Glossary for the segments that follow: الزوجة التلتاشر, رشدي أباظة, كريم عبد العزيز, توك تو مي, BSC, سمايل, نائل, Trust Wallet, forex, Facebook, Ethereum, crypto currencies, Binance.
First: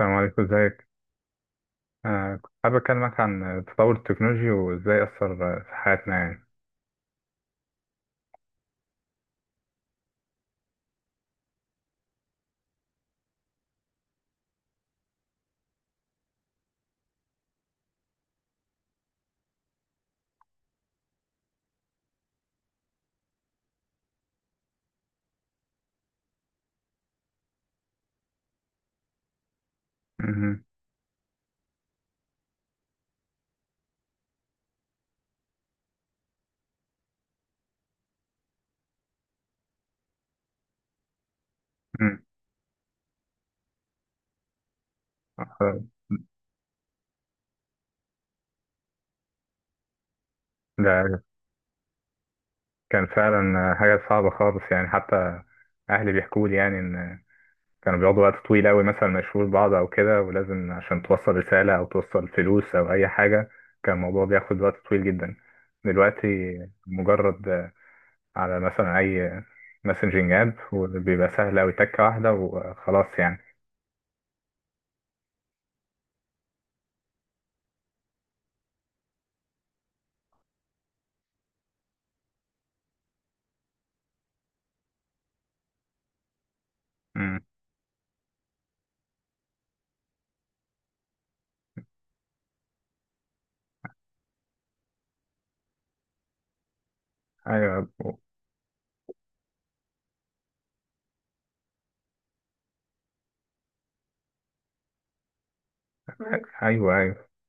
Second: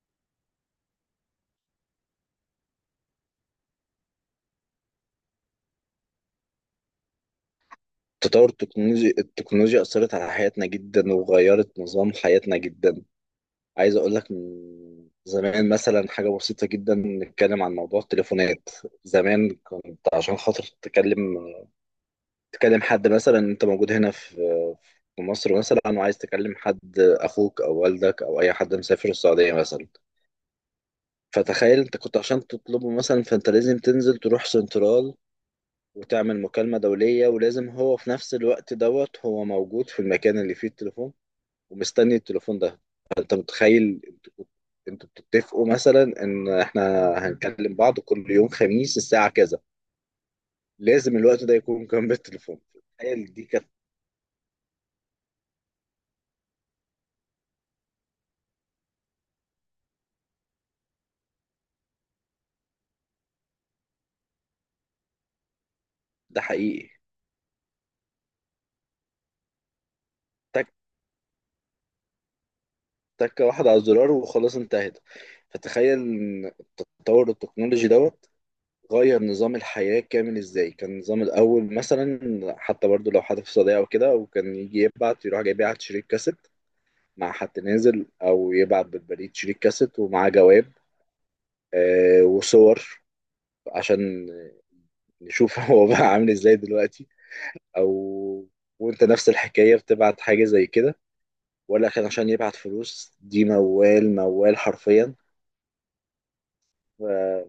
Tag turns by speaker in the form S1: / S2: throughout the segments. S1: السلام عليكم، ازيك؟ كنت حابب اكلمك عن تطور التكنولوجيا وازاي اثر في حياتنا يعني.
S2: تطور التكنولوجيا أثرت على حياتنا جدا، وغيرت نظام حياتنا جدا. عايز أقول لك من زمان، مثلا حاجة بسيطة جدا، نتكلم عن موضوع التليفونات. زمان كنت عشان خاطر تتكلم، تكلم حد مثلا، أنت موجود هنا في مصر مثلا، وعايز تكلم حد، أخوك أو والدك أو أي حد مسافر السعودية مثلا.
S1: مهم.
S2: فتخيل أنت كنت عشان تطلبه مثلا، فأنت لازم تنزل تروح سنترال، وتعمل مكالمة دولية، ولازم هو في نفس الوقت دوت هو موجود في المكان اللي فيه التليفون ومستني
S1: مم.
S2: التليفون ده. فانت متخيل انتوا بتتفقوا مثلا ان احنا هنكلم بعض كل يوم خميس الساعه كذا، لازم
S1: ده
S2: الوقت ده يكون جنب التليفون.
S1: كان
S2: تخيل، دي
S1: فعلا
S2: كانت.
S1: حاجه صعبه خالص يعني، حتى اهلي بيحكوا لي يعني ان كانوا بيقعدوا وقت طويل قوي مثلا ما يشوفوش بعض او كده، ولازم عشان توصل رساله او توصل فلوس او اي حاجه كان الموضوع بياخد وقت طويل جدا.
S2: ده
S1: دلوقتي
S2: حقيقي.
S1: مجرد على مثلا اي مسنجنج اب،
S2: تك
S1: وبيبقى سهل قوي، تكه واحده وخلاص يعني.
S2: تكه واحده على الزرار وخلاص انتهت. فتخيل ان التطور التكنولوجي دوت غير نظام الحياه كامل. ازاي كان النظام الاول مثلا؟ حتى برضو لو حد في صداقه او كده، وكان يجي يبعت، يروح جاي يبعت شريط كاسيت مع
S1: مم.
S2: حد نازل، او يبعت بالبريد شريط كاسيت ومعاه جواب، وصور، عشان نشوف هو بقى عامل ازاي دلوقتي.
S1: ايوه،
S2: او وانت نفس الحكاية بتبعت حاجة زي كده، ولا كان عشان يبعت فلوس، دي موال موال حرفيا.
S1: ايوه، ايوه.
S2: ف-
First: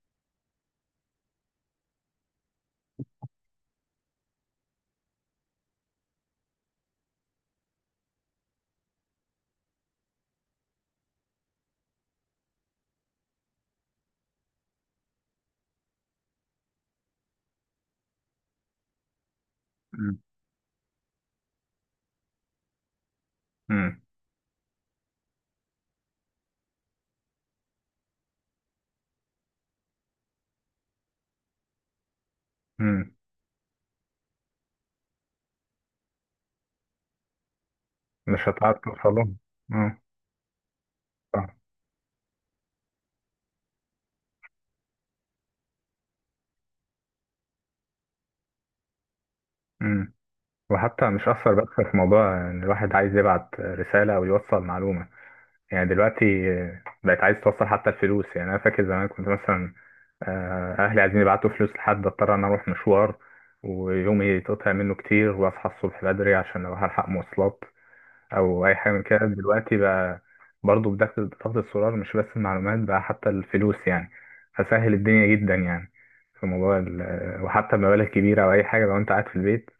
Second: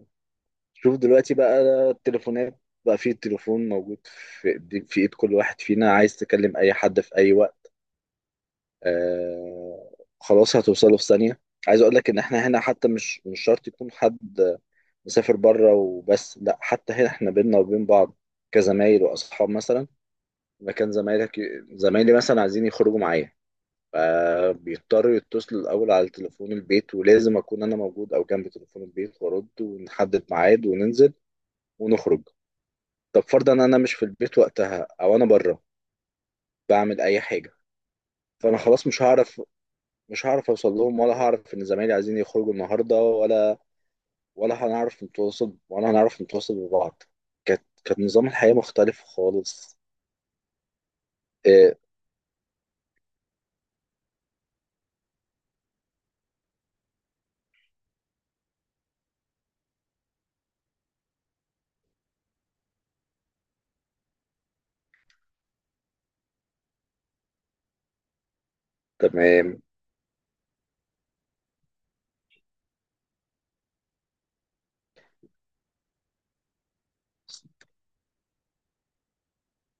S2: شوف دلوقتي بقى. التليفونات بقى، فيه التليفون موجود في ايد كل واحد فينا. عايز تكلم اي حد في اي وقت، آه خلاص هتوصله في ثانية. عايز اقول لك ان احنا هنا حتى مش شرط يكون حد مسافر بره وبس، لا، حتى هنا احنا بينا وبين بعض، كزمايل واصحاب مثلا.
S1: مم.
S2: مكان زمايلك زمايلي مثلا عايزين يخرجوا معايا،
S1: مم.
S2: فبيضطروا يتصلوا الاول على تليفون البيت، ولازم اكون انا موجود او جنب تليفون البيت وارد، ونحدد ميعاد وننزل ونخرج.
S1: مم.
S2: طب فرضا انا مش في البيت وقتها، او انا بره بعمل اي حاجة،
S1: مش
S2: فانا
S1: هتعرف
S2: خلاص
S1: توصلهم. اه.
S2: مش هعرف اوصل لهم، ولا
S1: صح.
S2: هعرف ان زمايلي عايزين يخرجوا النهارده، ولا هنعرف نتواصل ببعض. كانت نظام الحياه مختلف خالص.
S1: مم. وحتى مش أثر بس
S2: إيه.
S1: في موضوع إن الواحد عايز يبعت رسالة أو يوصل معلومة يعني. دلوقتي بقت عايز توصل حتى الفلوس يعني، أنا فاكر زمان كنت مثلا، أهلي عايزين يبعتوا فلوس لحد، أضطر أنا أروح مشوار، ويومي يتقطع منه كتير، وأصحى الصبح بدري عشان أروح ألحق مواصلات او اي حاجه من كده.
S2: تمام.
S1: دلوقتي بقى برضه بدخل ضغط السولار، مش بس المعلومات بقى حتى الفلوس يعني، فسهل الدنيا جدا يعني، في موضوع وحتى بمبالغ كبيره او اي حاجه. لو انت قاعد في البيت،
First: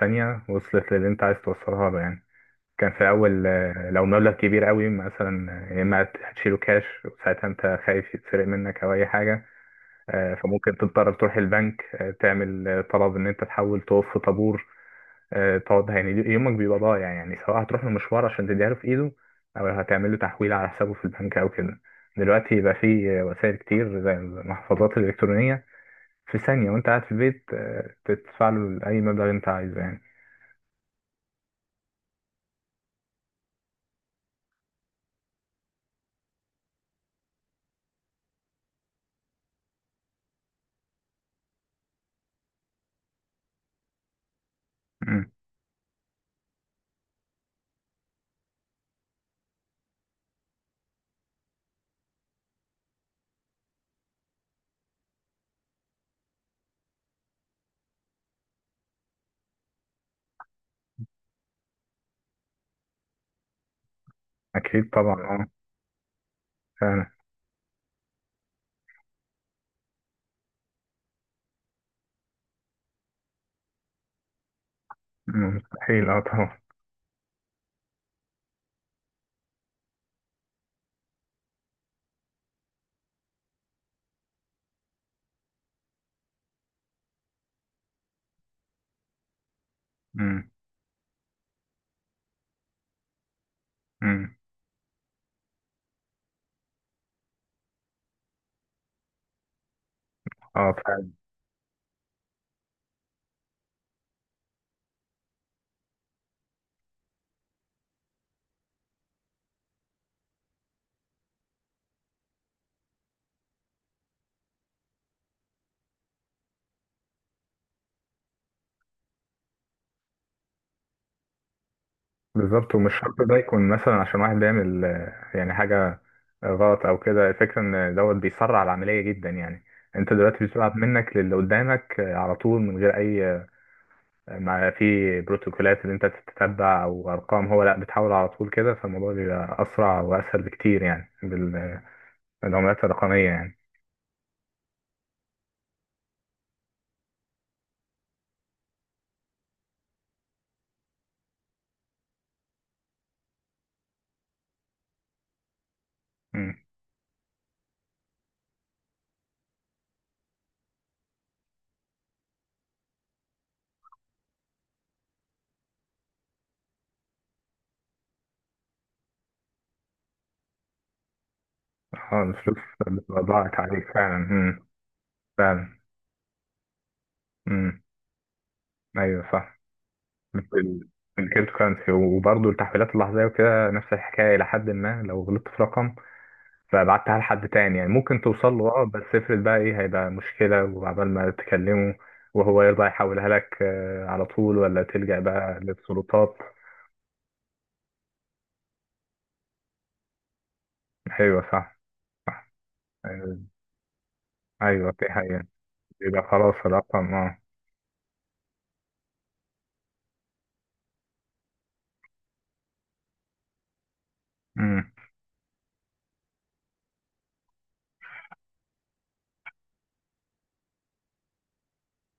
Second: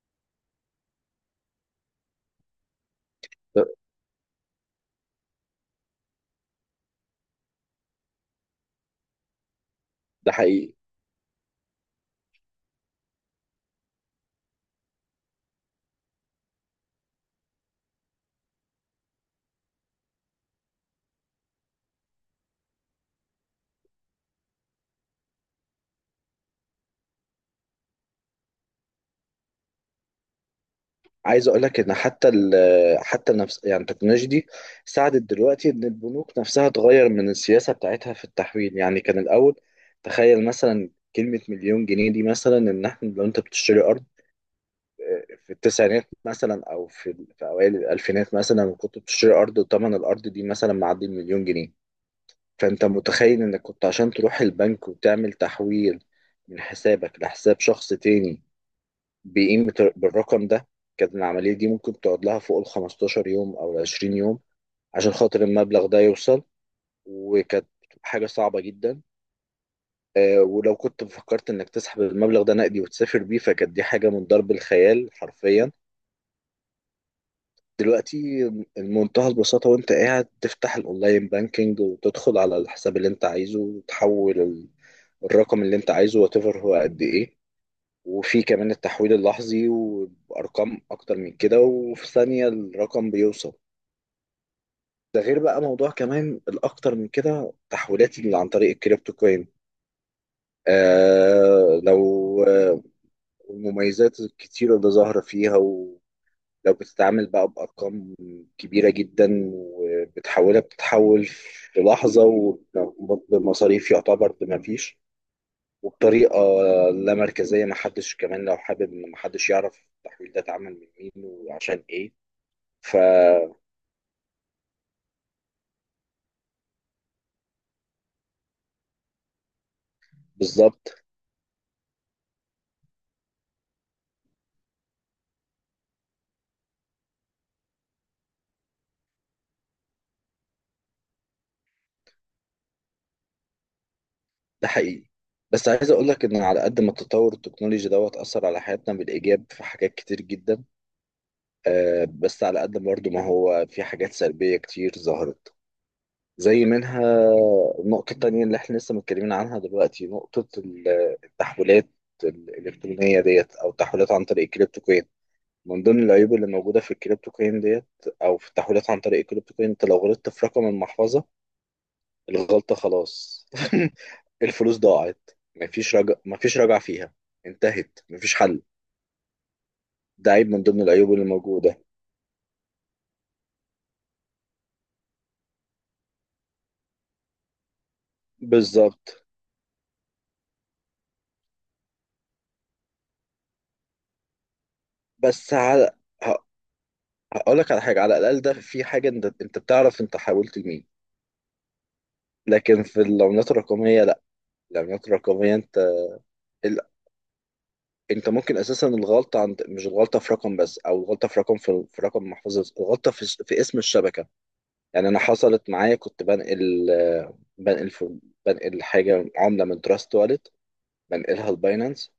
S1: ثانيه وصلت للي انت عايز توصلها له يعني. كان في الاول
S2: ده.
S1: لو مبلغ كبير قوي مثلا، يا اما هتشيله كاش وساعتها انت خايف يتسرق منك او اي حاجه،
S2: ده حقيقي.
S1: فممكن تضطر تروح البنك، تعمل طلب ان انت تحول، تقف في طابور، تقعد يعني يومك بيبقى ضايع يعني، سواء هتروح له مشوار عشان تديها له في ايده، او هتعمل له تحويل على حسابه في البنك او كده. دلوقتي بقى في وسائل كتير زي المحفظات الالكترونيه، في ثانيه وانت قاعد في البيت تدفع له اي مبلغ انت عايزه يعني.
S2: عايز اقول لك ان حتى حتى نفس يعني التكنولوجيا دي ساعدت دلوقتي ان البنوك نفسها تغير من السياسه بتاعتها في التحويل. يعني كان الاول، تخيل مثلا، كلمه مليون جنيه دي مثلا، ان احنا لو انت بتشتري
S1: مم.
S2: في التسعينات مثلا، او في اوائل الالفينات مثلا، كنت بتشتري ارض وثمن الارض دي مثلا معدي المليون جنيه. فانت متخيل انك كنت عشان تروح البنك وتعمل تحويل من حسابك لحساب شخص تاني بقيمة بالرقم ده، كانت العملية دي ممكن تقعد لها فوق ال 15 يوم او ال 20 يوم،
S1: اكيد
S2: عشان
S1: طبعا.
S2: خاطر
S1: اه
S2: المبلغ ده يوصل.
S1: فعلا.
S2: وكانت حاجة صعبة جدا. ولو كنت فكرت انك تسحب المبلغ ده نقدي وتسافر بيه، فكانت دي حاجة من ضرب الخيال
S1: مم،
S2: حرفيا.
S1: مستحيل، اه طبعا.
S2: دلوقتي بمنتهى البساطة، وانت قاعد تفتح الاونلاين بانكينج، وتدخل على الحساب اللي انت عايزه، وتحول الرقم اللي انت عايزه، واتيفر هو قد ايه. وفي كمان التحويل اللحظي
S1: مم،
S2: وبأرقام اكتر من كده، وفي ثانية الرقم بيوصل.
S1: مم.
S2: ده غير بقى موضوع كمان الاكتر من كده، تحويلات اللي عن طريق الكريبتو كوين.
S1: اه.
S2: آه لو آه المميزات الكتيرة اللي ظاهرة فيها. لو بتتعامل بقى بأرقام كبيرة جدا وبتحولها، بتتحول في لحظة، وبمصاريف يعتبر بمفيش، وبطريقة لا مركزية. محدش كمان، لو حابب، إن محدش يعرف التحويل ده اتعمل من مين وعشان إيه.
S1: بالظبط، ومش شرط ده
S2: فبالظبط.
S1: يكون مثلا عشان واحد بيعمل يعني حاجة غلط أو كده. الفكرة إن دوت بيسرع العملية جدا يعني. أنت دلوقتي بتبعت منك للي قدامك على طول، من غير أي ما في بروتوكولات اللي أنت تتتبع أو أرقام، هو لأ بتحاول على طول كده، فالموضوع بيبقى أسرع وأسهل بكتير يعني، بالعملات الرقمية يعني.
S2: ده حقيقي. بس عايز اقول لك ان على قد ما التطور التكنولوجي دوت اثر على حياتنا بالايجاب في حاجات كتير جدا، بس على قد برضه ما هو في حاجات سلبيه كتير ظهرت.
S1: مم.
S2: زي منها النقطة التانية اللي احنا لسه متكلمين عنها دلوقتي، نقطة التحويلات الإلكترونية ديت، أو التحويلات عن طريق الكريبتو كوين. من ضمن العيوب اللي موجودة في الكريبتو كوين ديت، أو في التحويلات عن طريق الكريبتو كوين، أنت لو غلطت في رقم المحفظة،
S1: اه الفلوس
S2: الغلطة
S1: بتبقى
S2: خلاص
S1: ضاعت عليك فعلا. مم.
S2: الفلوس ضاعت.
S1: فعلا.
S2: مفيش رجع فيها.
S1: مم.
S2: انتهت. مفيش حل.
S1: أيوه صح.
S2: ده
S1: في
S2: عيب من ضمن العيوب
S1: في
S2: اللي
S1: الكريبتو
S2: موجودة.
S1: كرنسي، وبرضه التحويلات اللحظية وكده نفس الحكاية إلى حد ما. لو غلطت في رقم فبعتها لحد تاني يعني ممكن توصل له، اه بس
S2: بالظبط.
S1: افرض بقى، ايه هيبقى مشكلة وعبال ما تكلمه وهو يرضى يحولها لك على طول، ولا تلجأ
S2: بس
S1: بقى
S2: على،
S1: للسلطات.
S2: هقول لك على حاجة، على الأقل ده في حاجة، أنت بتعرف أنت حاولت لمين.
S1: أيوة صح.
S2: لكن في
S1: آه،
S2: العملات الرقمية لا.
S1: أيوة دي
S2: العملات
S1: حقيقة.
S2: الرقمية، انت
S1: يبقى خلاص
S2: ال-
S1: الرقم اه.
S2: انت ممكن اساسا الغلطة عند، مش الغلطة في رقم بس، او الغلطة في رقم، في رقم محفظة، الغلطة في اسم الشبكة.
S1: أمم.
S2: يعني انا حصلت معايا، كنت بنقل، بنقل في بنقل حاجة، عملة من تراست والت، بنقلها لباينانس،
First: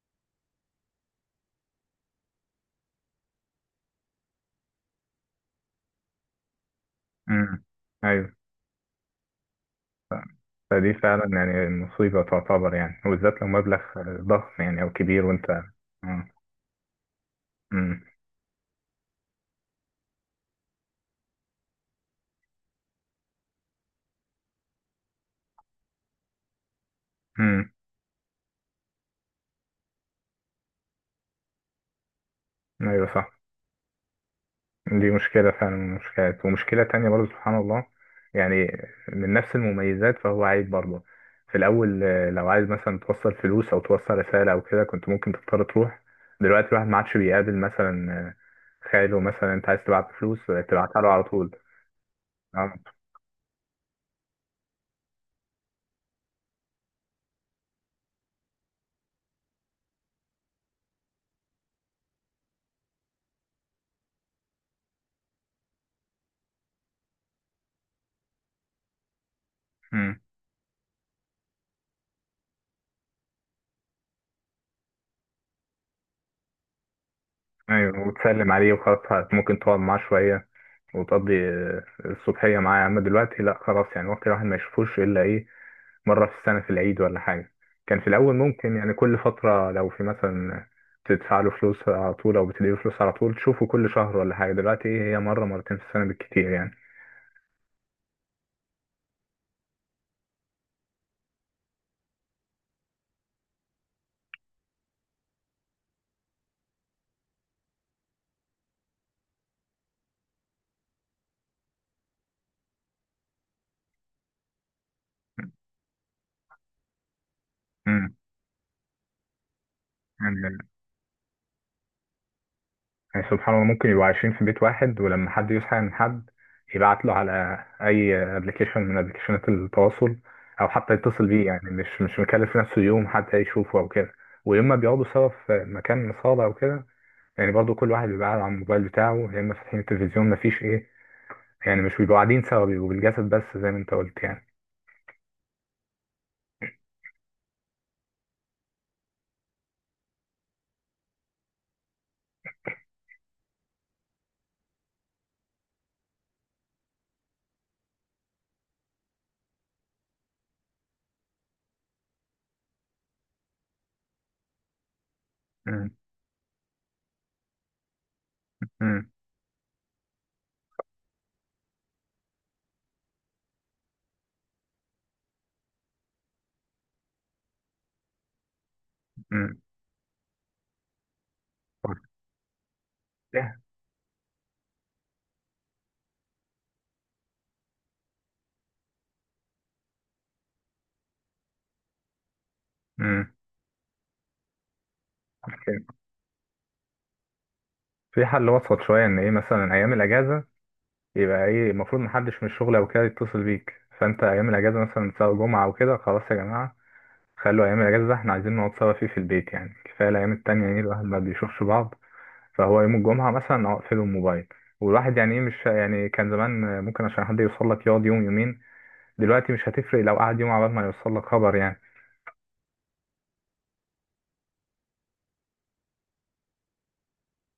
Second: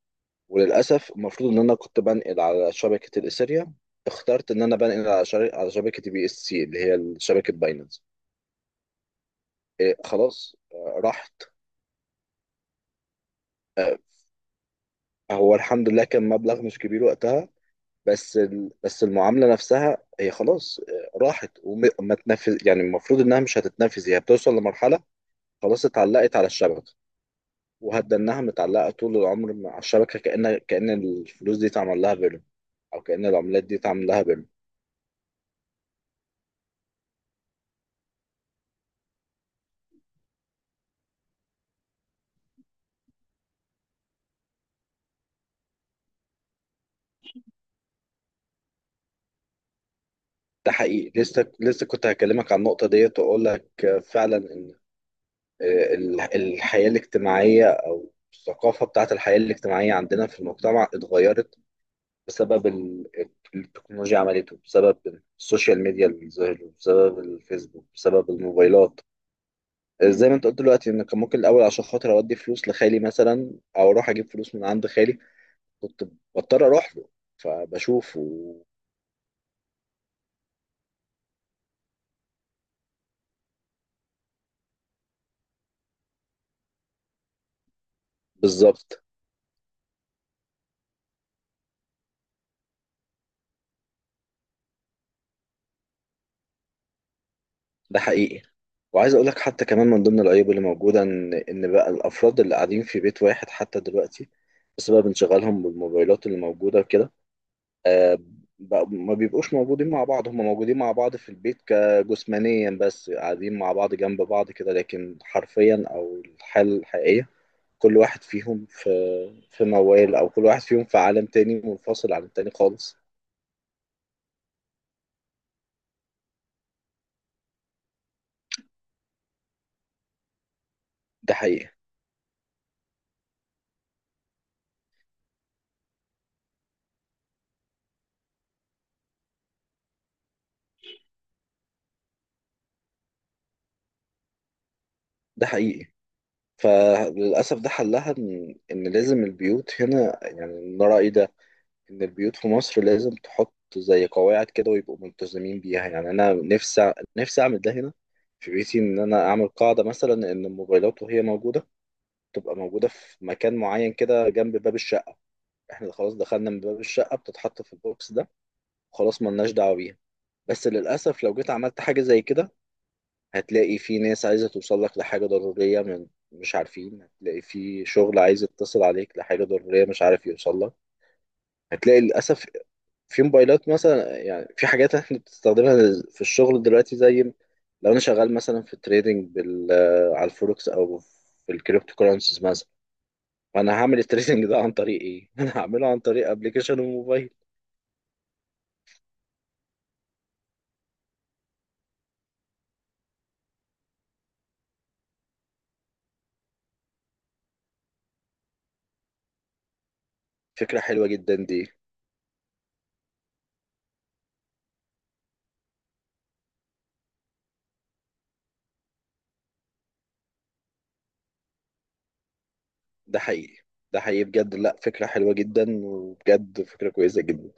S2: وللأسف المفروض ان انا كنت بنقل على شبكة الاثيريا، اخترت ان انا بنقل على على شبكة بي اس سي، اللي هي شبكة
S1: أمم.
S2: باينانس.
S1: أيوة.
S2: إيه، خلاص،
S1: فدي فعلا
S2: راحت.
S1: يعني مصيبة تعتبر يعني، وبالذات لو مبلغ ضخم يعني أو كبير وأنت
S2: هو
S1: اه.
S2: الحمد لله كان مبلغ مش كبير وقتها،
S1: أمم.
S2: بس بس المعامله نفسها هي خلاص راحت. وما تنفذ، يعني المفروض انها مش هتتنفذ، هي بتوصل لمرحله، خلاص اتعلقت على الشبكه،
S1: أمم.
S2: وهتضل انها متعلقه طول العمر مع الشبكه، كأن الفلوس دي اتعمل لها بيرم، او
S1: أيوة
S2: كأن
S1: صح.
S2: العملات دي اتعمل لها بيرم.
S1: دي مشكلة فعلا من المشكلات، ومشكلة تانية برضه سبحان الله يعني، من نفس المميزات فهو عيب برضه. في الأول لو عايز مثلا توصل فلوس أو توصل رسالة أو كده كنت ممكن تضطر تروح، دلوقتي الواحد ما عادش بيقابل مثلا خاله مثلا، أنت عايز تبعت فلوس
S2: ده
S1: تبعتها له
S2: حقيقي.
S1: على
S2: لسه
S1: طول.
S2: لسه كنت هكلمك عن النقطه
S1: آه،
S2: ديت، واقول لك فعلا ان، الحياه الاجتماعيه او الثقافه بتاعت الحياه الاجتماعيه عندنا في المجتمع اتغيرت بسبب التكنولوجيا. عملته بسبب السوشيال ميديا اللي ظهرت، بسبب الفيسبوك، بسبب الموبايلات.
S1: مم.
S2: زي ما انت قلت دلوقتي، ان كان ممكن الاول عشان خاطر اودي فلوس لخالي مثلا، او اروح اجيب فلوس من عند خالي، كنت بضطر اروح له،
S1: أيوه
S2: فبشوفه.
S1: وتسلم عليه وخلاص، ممكن تقعد معاه شوية وتقضي الصبحية معاه. أما دلوقتي لأ خلاص يعني، ممكن الواحد ما يشوفوش إلا إيه، مرة في السنة في العيد ولا حاجة. كان في الأول ممكن يعني
S2: بالظبط.
S1: كل فترة لو في مثلا بتدفع له فلوس على طول أو بتديله فلوس على طول تشوفه كل شهر ولا حاجة، دلوقتي إيه، هي مرة مرتين في السنة بالكتير يعني.
S2: ده حقيقي. وعايز اقول لك حتى كمان من ضمن العيوب اللي موجوده، ان بقى الافراد اللي قاعدين في بيت واحد حتى دلوقتي، بسبب انشغالهم بالموبايلات اللي موجوده كده، آه، ما بيبقوش موجودين مع بعض. هم موجودين مع بعض في البيت كجسمانيا بس، قاعدين مع بعض جنب بعض كده، لكن حرفيا او الحالة الحقيقية كل
S1: امم.
S2: واحد فيهم في موال، او كل
S1: يعني
S2: واحد فيهم في عالم تاني منفصل عن التاني خالص.
S1: يعني سبحان الله، ممكن يبقوا عايشين في بيت واحد، ولما حد يصحى من حد يبعت له على أي أبلكيشن من أبلكيشنات التواصل، أو حتى يتصل
S2: ده
S1: بيه، يعني
S2: حقيقي.
S1: مش مكلف نفسه يوم حتى يشوفه أو كده. وإما بيقعدوا سوا في مكان صالة أو كده، يعني برضو كل واحد بيبقى قاعد على الموبايل بتاعه، يا اما فاتحين التلفزيون مفيش ايه، يعني مش بيبقوا قاعدين سوا، بيبقوا بالجسد بس زي ما انت قلت يعني.
S2: ده حقيقي. فللأسف ده حلها، إن لازم البيوت هنا، يعني من رأيي ده، ان البيوت في مصر لازم تحط زي قواعد كده ويبقوا ملتزمين بيها. يعني انا نفسي نفسي اعمل ده هنا في بيتي، ان انا اعمل قاعده مثلا ان الموبايلات وهي موجوده تبقى موجوده في مكان معين كده جنب باب الشقه.
S1: مم.
S2: احنا خلاص دخلنا من باب الشقه، بتتحط في البوكس ده،
S1: مم.
S2: خلاص ملناش دعوه بيها. بس للاسف لو جيت عملت حاجه زي كده، هتلاقي في ناس عايزه توصل لك لحاجه ضروريه، من، مش عارفين، هتلاقي في شغل عايز يتصل عليك لحاجه
S1: مم.
S2: ضروريه، مش عارف يوصل لك. هتلاقي للأسف في
S1: وقتها-
S2: موبايلات مثلا، يعني في حاجات احنا بتستخدمها في الشغل دلوقتي، زي لو انا شغال مثلا في تريدنج بال على الفوركس، او في الكريبتو كورنسيز مثلا،
S1: مم.
S2: فانا هعمل التريدنج ده عن طريق ايه؟ انا هعمله عن طريق ابلكيشن وموبايل.
S1: في حل وسط شوية ان ايه، مثلا ايام الاجازة يبقى ايه المفروض محدش من الشغل او كده يتصل بيك، فانت ايام الاجازة مثلا سواء جمعة او كده، خلاص يا جماعة خلوا ايام الاجازة ده احنا عايزين نقعد سوا فيه في البيت يعني. كفاية الايام التانية
S2: فكرة
S1: يعني الواحد
S2: حلوة
S1: ما
S2: جدا
S1: بيشوفش
S2: دي.
S1: بعض. فهو يوم الجمعة مثلا اقفله الموبايل، والواحد يعني ايه، مش يعني كان زمان ممكن عشان حد يوصل لك يقعد يوم يومين، دلوقتي مش هتفرق لو قعد يوم عبال ما يوصل لك خبر يعني.
S2: ده حقيقي. ده حقيقي بجد، لا، فكرة حلوة جدا، وبجد فكرة كويسة جدا.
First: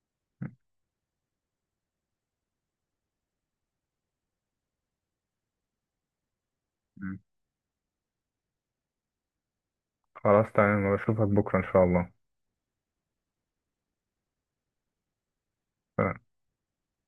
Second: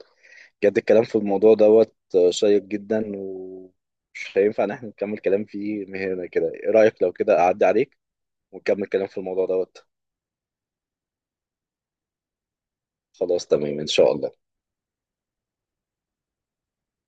S2: بجد الكلام في الموضوع دوت شيق جدا، ومش هينفع ان احنا نكمل كلام فيه من هنا كده. ايه رأيك لو كده اعدي عليك ونكمل كلام في الموضوع دوت؟
S1: خلاص تمام، بشوفك بكرة إن شاء الله.
S2: خلاص تمام إن شاء الله.